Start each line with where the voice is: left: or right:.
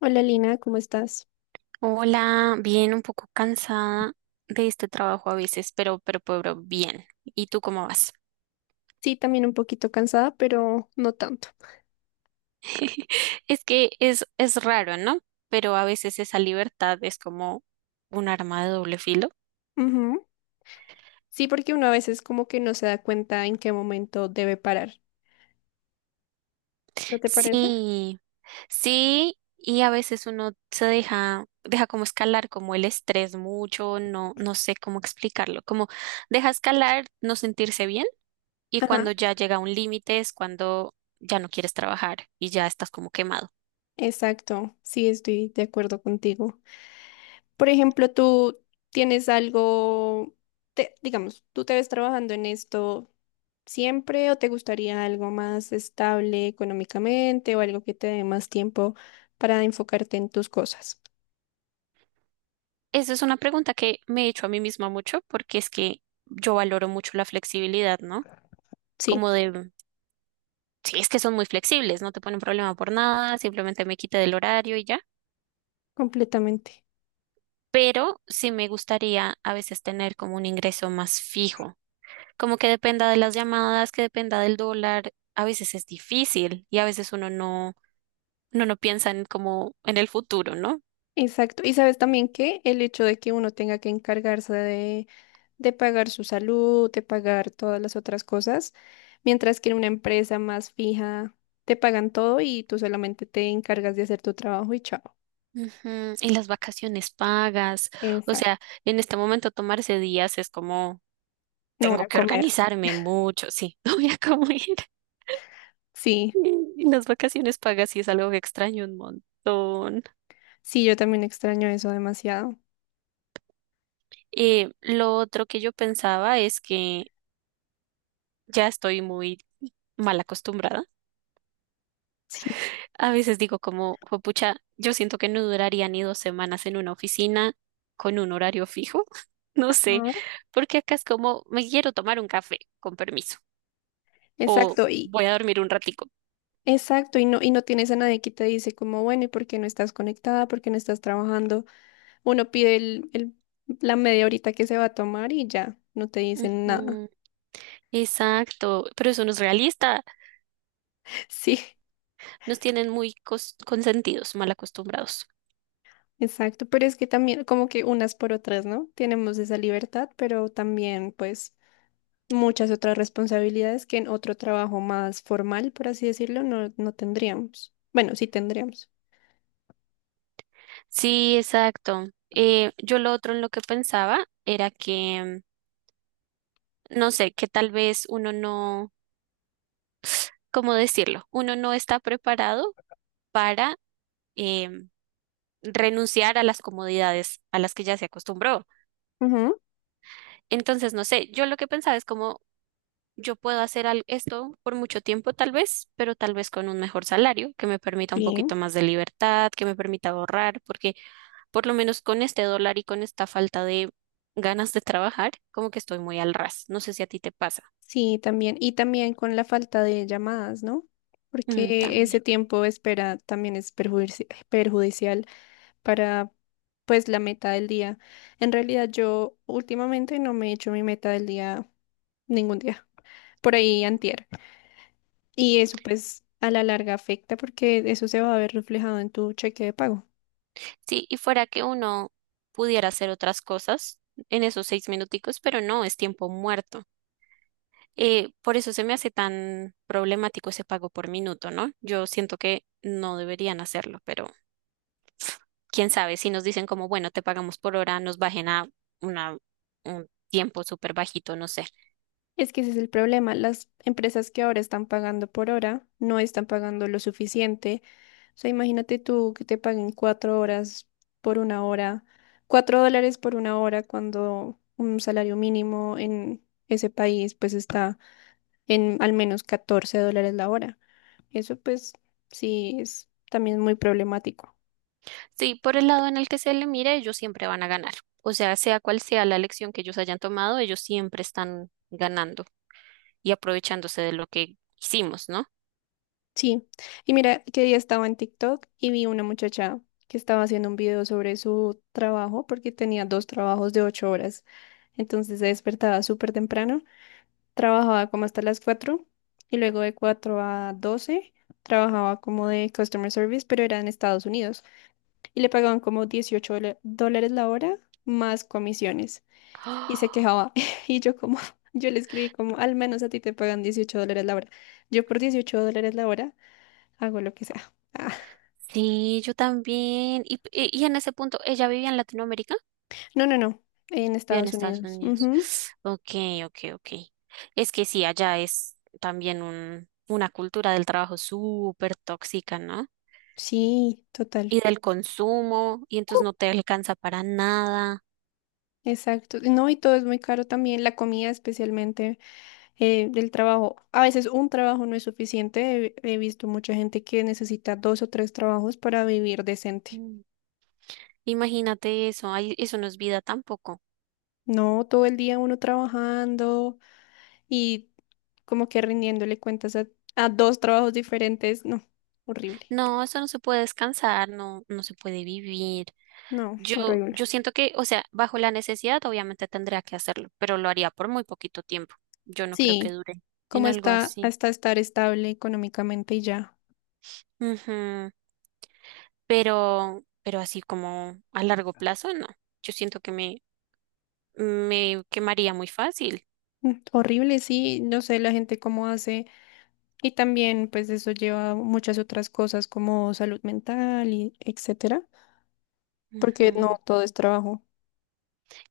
left: Hola Lina, ¿cómo estás?
right: Hola, bien, un poco cansada de este trabajo a veces, pero bien. ¿Y tú cómo vas?
left: Sí, también un poquito cansada, pero no tanto.
right: Es que es raro, ¿no? Pero a veces esa libertad es como un arma de doble filo.
left: Ujú. Sí, porque uno a veces como que no se da cuenta en qué momento debe parar. ¿No te parece?
right: Sí, sí, y a veces uno se deja como escalar como el estrés mucho, no, no sé cómo explicarlo, como deja escalar, no sentirse bien, y
left: Ajá.
right: cuando ya llega un límite es cuando ya no quieres trabajar y ya estás como quemado.
left: Exacto, sí, estoy de acuerdo contigo. Por ejemplo, tú tienes algo, digamos, ¿tú, te ves trabajando en esto siempre o te gustaría algo más estable económicamente o algo que te dé más tiempo para enfocarte en tus cosas?
right: Esa es una pregunta que me he hecho a mí misma mucho porque es que yo valoro mucho la flexibilidad, ¿no?
left: Sí,
right: Como de, mm, sí, es que son muy flexibles, no te ponen problema por nada, simplemente me quita del horario y ya.
left: completamente.
right: Pero sí me gustaría a veces tener como un ingreso más fijo, como que dependa de las llamadas, que dependa del dólar. A veces es difícil y a veces uno no piensa en como en el futuro, ¿no?
left: Exacto. Y sabes también que el hecho de que uno tenga que encargarse de pagar su salud, de pagar todas las otras cosas, mientras que en una empresa más fija te pagan todo y tú solamente te encargas de hacer tu trabajo y chao.
right: Ujú. Y las vacaciones pagas, o sea,
left: Exacto.
right: en este momento tomarse días es como
left: No voy
right: tengo
left: a
right: que
left: comer.
right: organizarme mucho, sí, no voy a comer.
left: Sí,
right: Y las vacaciones pagas sí es algo que extraño un montón.
left: sí, yo también extraño eso demasiado.
right: Lo otro que yo pensaba es que ya estoy muy mal acostumbrada.
left: Sí.
right: A veces digo como, pucha, yo siento que no duraría ni 2 semanas en una oficina con un horario fijo. No sé,
left: Ajá.
right: porque acá es como, me quiero tomar un café, con permiso, o
left: Exacto, y
right: voy a dormir un ratico.
left: exacto, y no, tienes a nadie que te dice como, bueno, ¿y por qué no estás conectada? ¿Por qué no estás trabajando? Uno pide la media horita que se va a tomar y ya, no te dicen nada.
right: Mm, exacto, pero eso no es realista.
left: Sí,
right: Nos tienen muy consentidos, mal acostumbrados.
left: exacto, pero es que también como que unas por otras, ¿no? Tenemos esa libertad, pero también pues muchas otras responsabilidades que en otro trabajo más formal, por así decirlo, no tendríamos. Bueno, sí tendríamos.
right: Sí, exacto. Yo lo otro en lo que pensaba era que, no sé, que tal vez uno no, ¿cómo decirlo? Uno no está preparado para em, renunciar a las comodidades a las que ya se acostumbró.
left: Ujú.
right: Entonces, no sé, yo lo que pensaba es como yo puedo hacer esto por mucho tiempo tal vez, pero tal vez con un mejor salario que me permita un
left: Sí,
right: poquito más de libertad, que me permita ahorrar, porque por lo menos con este dólar y con esta falta de ganas de trabajar, como que estoy muy al ras. No sé si a ti te pasa.
left: sí, también. Y también con la falta de llamadas, ¿no?
right: Mm,
left: Porque
right: también.
left: ese tiempo de espera también es perjudicial para pues la meta del día. En realidad yo últimamente no me he hecho mi meta del día ningún día, por ahí antier. Y eso pues a la larga afecta porque eso se va a ver reflejado en tu cheque de pago.
right: Sí, y fuera que uno pudiera hacer otras cosas en esos 6 minuticos, pero no, es tiempo muerto. Por eso se me hace tan problemático ese pago por minuto, ¿no? Yo siento que no deberían hacerlo, pero quién sabe, si nos dicen como, bueno, te pagamos por hora, nos bajen a una, un tiempo súper bajito, no sé.
left: Es que ese es el problema, las empresas que ahora están pagando por hora no están pagando lo suficiente. O sea, imagínate tú que te paguen 4 horas por una hora, $4 por una hora cuando un salario mínimo en ese país pues está en al menos $14 la hora. Eso pues sí es también muy problemático.
right: Sí, por el lado en el que se le mire, ellos siempre van a ganar. O sea, sea cual sea la elección que ellos hayan tomado, ellos siempre están ganando y aprovechándose de lo que hicimos, ¿no?
left: Sí, y mira, que día estaba en TikTok y vi una muchacha que estaba haciendo un video sobre su trabajo porque tenía dos trabajos de 8 horas. Entonces se despertaba súper temprano, trabajaba como hasta las 4 y luego de 4 a 12 trabajaba como de customer service, pero era en Estados Unidos y le pagaban como 18 dólares la hora más comisiones. Y se
right: ¡Ah!
left: quejaba. Y yo como, yo le escribí como, al menos a ti te pagan $18 la hora. Yo por $18 la hora hago lo que sea. Ah,
right: Sí, yo también. Y en ese punto, ¿ella vivía en Latinoamérica?
left: no, no, no, en
right: Vivía en
left: Estados
right: Estados
left: Unidos.
right: Unidos.
left: Ujú.
right: Ok, ok, ok. Es que sí, allá es también una cultura del trabajo súper tóxica, ¿no?
left: Sí, total.
right: Y del consumo, y entonces no te alcanza para nada.
left: Exacto. No, y todo es muy caro también, la comida especialmente, el trabajo. A veces un trabajo no es suficiente. He visto mucha gente que necesita dos o tres trabajos para vivir decente.
right: Imagínate eso, ay, eso no es vida tampoco.
left: No, todo el día uno trabajando y como que rindiéndole cuentas a, dos trabajos diferentes, no, horrible,
right: No, eso no se puede descansar, no, no se puede vivir.
left: no,
right: Yo,
left: horrible.
right: yo siento que, o sea, bajo la necesidad obviamente tendría que hacerlo, pero lo haría por muy poquito tiempo. Yo no creo que
left: Sí,
right: dure
left: como
right: en algo
left: está
right: así.
left: hasta estar estable económicamente y ya.
right: Ujú. Pero así como a largo plazo, no. Yo siento que me quemaría muy fácil.
left: Horrible, sí, no sé la gente cómo hace y también pues eso lleva a muchas otras cosas como salud mental y etcétera, porque
right: Ujú.
left: no todo es trabajo.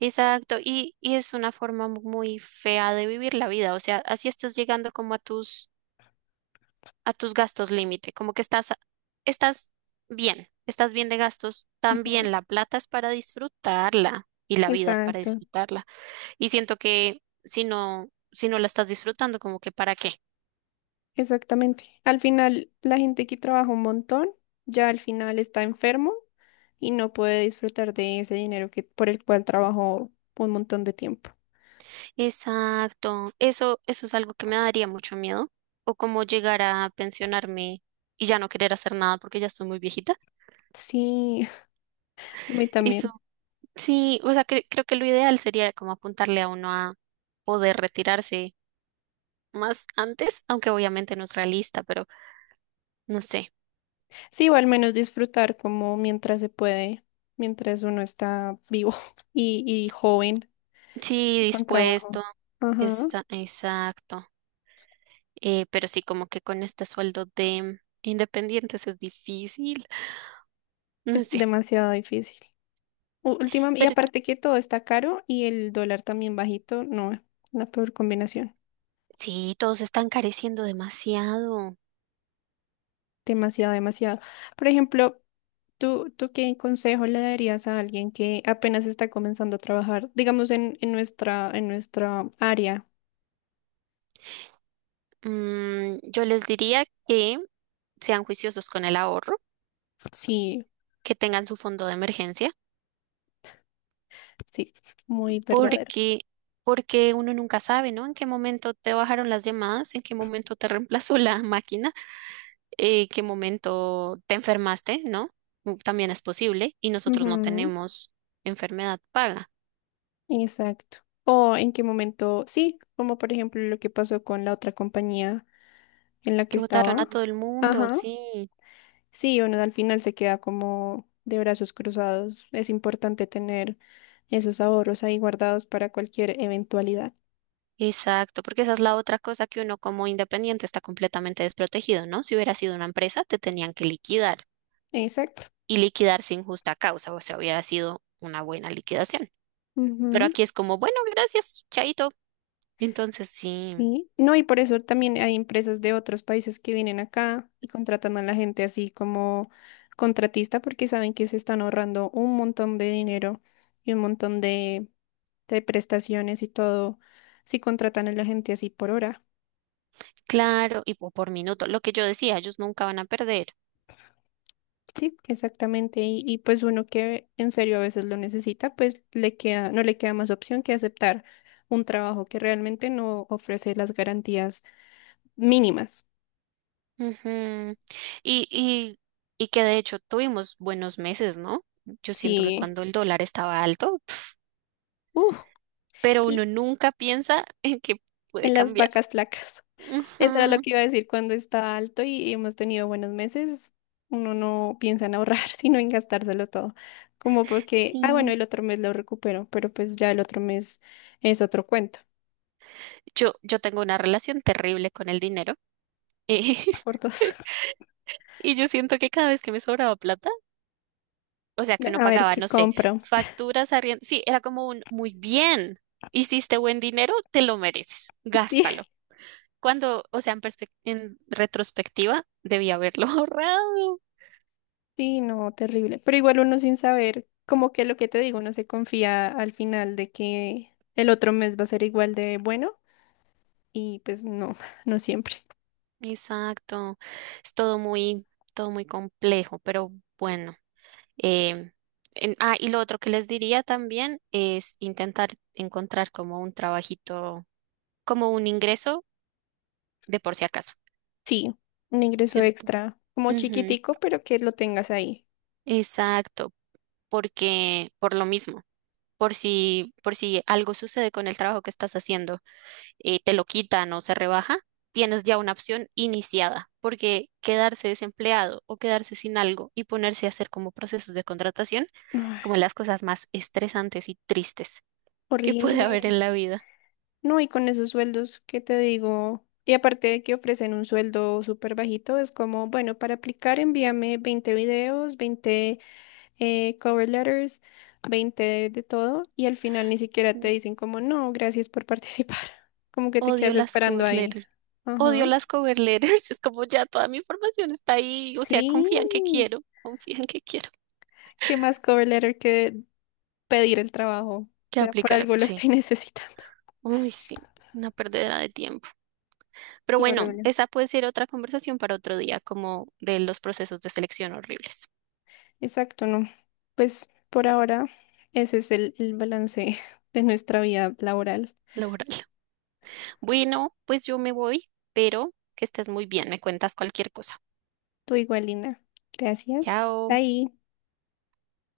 right: Exacto, y es una forma muy fea de vivir la vida, o sea, así estás llegando como a tus gastos límite, como que estás bien, estás bien de gastos
left: Ujú,
right: también. La plata es para disfrutarla y la vida es para
left: exacto.
right: disfrutarla. Y siento que si no la estás disfrutando, como que para qué.
left: Exactamente. Al final, la gente que trabaja un montón, ya al final está enfermo y no puede disfrutar de ese dinero que, por el cual trabajó un montón de tiempo.
right: Exacto. Eso es algo que me daría mucho miedo. O como llegar a pensionarme y ya no querer hacer nada porque ya estoy muy viejita.
left: Sí, a mí también.
right: Eso, sí, o sea, creo que lo ideal sería como apuntarle a uno a poder retirarse más antes, aunque obviamente no es realista, pero no sé.
left: Sí, o al menos disfrutar como mientras se puede, mientras uno está vivo y joven
right: Sí,
left: y con
right: dispuesto.
left: trabajo. Ajá,
right: Exacto. Pero sí, como que con este sueldo de independientes es difícil. No
left: es
right: sé.
left: demasiado difícil. Últimamente, y
right: Pero
left: aparte que todo está caro y el dólar también bajito, no, la peor combinación.
right: sí, todos están careciendo demasiado.
left: Demasiado, demasiado. Por ejemplo, ¿tú qué consejo le darías a alguien que apenas está comenzando a trabajar, digamos, en, en nuestra área?
right: Yo les diría que sean juiciosos con el ahorro,
left: Sí,
right: que tengan su fondo de emergencia,
left: sí, muy verdadero.
right: porque, porque uno nunca sabe, ¿no? En qué momento te bajaron las llamadas, en qué momento te reemplazó la máquina. Qué momento te enfermaste, ¿no? También es posible y nosotros no
left: Ujú,
right: tenemos enfermedad paga.
left: exacto. O en qué momento, sí, como por ejemplo lo que pasó con la otra compañía en la que
right: Que votaron
left: estaba.
right: a todo el mundo,
left: Ajá.
right: sí.
left: Sí, uno al final se queda como de brazos cruzados. Es importante tener esos ahorros ahí guardados para cualquier eventualidad.
right: Exacto, porque esa es la otra cosa que uno como independiente está completamente desprotegido, ¿no? Si hubiera sido una empresa, te tenían que liquidar
left: Exacto.
right: y liquidar sin justa causa, o sea, hubiera sido una buena liquidación. Pero
left: Ujú,
right: aquí es como, bueno, gracias, chaito. Entonces, sí,
left: sí. No, y por eso también hay empresas de otros países que vienen acá y contratan a la gente así como contratista porque saben que se están ahorrando un montón de dinero y un montón de, prestaciones y todo si contratan a la gente así por hora.
right: claro, y por minuto, lo que yo decía, ellos nunca van a perder.
left: Sí, exactamente. Y pues uno que en serio a veces lo necesita, pues le queda, no le queda más opción que aceptar un trabajo que realmente no ofrece las garantías mínimas.
right: Ujú. Y, y, y que de hecho tuvimos buenos meses, ¿no? Yo siento que
left: Sí.
right: cuando el dólar estaba alto,
left: Uf.
right: pero uno nunca piensa en que puede
left: En las
right: cambiar.
left: vacas flacas. Eso era lo
right: Ujú.
left: que iba a decir cuando está alto y hemos tenido buenos meses. Uno no piensa en ahorrar, sino en gastárselo todo. Como porque, ah, bueno,
right: Sí.
left: el otro mes lo recupero, pero pues ya el otro mes es otro cuento
right: Yo tengo una relación terrible con el dinero eh,
left: por dos.
right: y yo siento que cada vez que me sobraba plata, o sea, que uno
left: A ver
right: pagaba,
left: qué
right: no sé,
left: compro.
right: facturas, arriendo, sí, era como un muy bien, hiciste buen dinero, te lo mereces,
left: Sí,
right: gástalo. Cuando, o sea, en retrospectiva, debía haberlo ahorrado.
left: sí, no, terrible. Pero igual uno sin saber, como que lo que te digo, uno se confía al final de que el otro mes va a ser igual de bueno y pues no, no siempre.
right: Exacto, es todo muy complejo, pero bueno. em, y lo otro que les diría también es intentar encontrar como un trabajito, como un ingreso de por si acaso,
left: Sí, un ingreso
right: ¿cierto?
left: extra, como
right: Ujú.
left: chiquitico, pero que lo tengas ahí.
right: Exacto, porque por lo mismo, por si algo sucede con el trabajo que estás haciendo. Te lo quitan o se rebaja, tienes ya una opción iniciada, porque quedarse desempleado o quedarse sin algo y ponerse a hacer como procesos de contratación es como
left: Ay,
right: las cosas más estresantes y tristes que puede haber
left: horrible.
right: en la vida.
left: No, y con esos sueldos, ¿qué te digo? Y aparte de que ofrecen un sueldo súper bajito, es como, bueno, para aplicar envíame 20 videos, 20 cover letters, 20 de, todo, y al final ni siquiera
right: Sí.
left: te dicen como, no, gracias por participar. Como que te
right: Odio
left: quedas
right: las
left: esperando
right: cover
left: ahí.
right: letters. Odio
left: Ajá.
right: las cover letters. Es como ya toda mi información está ahí. O sea,
left: Sí.
right: confían que quiero. Confían que quiero.
left: ¿Qué más cover letter que pedir el trabajo? O
right: Que
left: sea, por
right: aplicar.
left: algo lo
right: Sí.
left: estoy necesitando.
right: Uy, sí. Una perdedera de tiempo. Pero
left: Sí,
right: bueno,
left: horrible.
right: esa puede ser otra conversación para otro día, como de los procesos de selección horribles
left: Exacto, no. Pues por ahora ese es el balance de nuestra vida laboral.
right: laboral. Bueno, pues yo me voy, pero que estés muy bien, me cuentas cualquier cosa.
left: Tú igual, Lina. Gracias.
right: Chao.
left: Bye.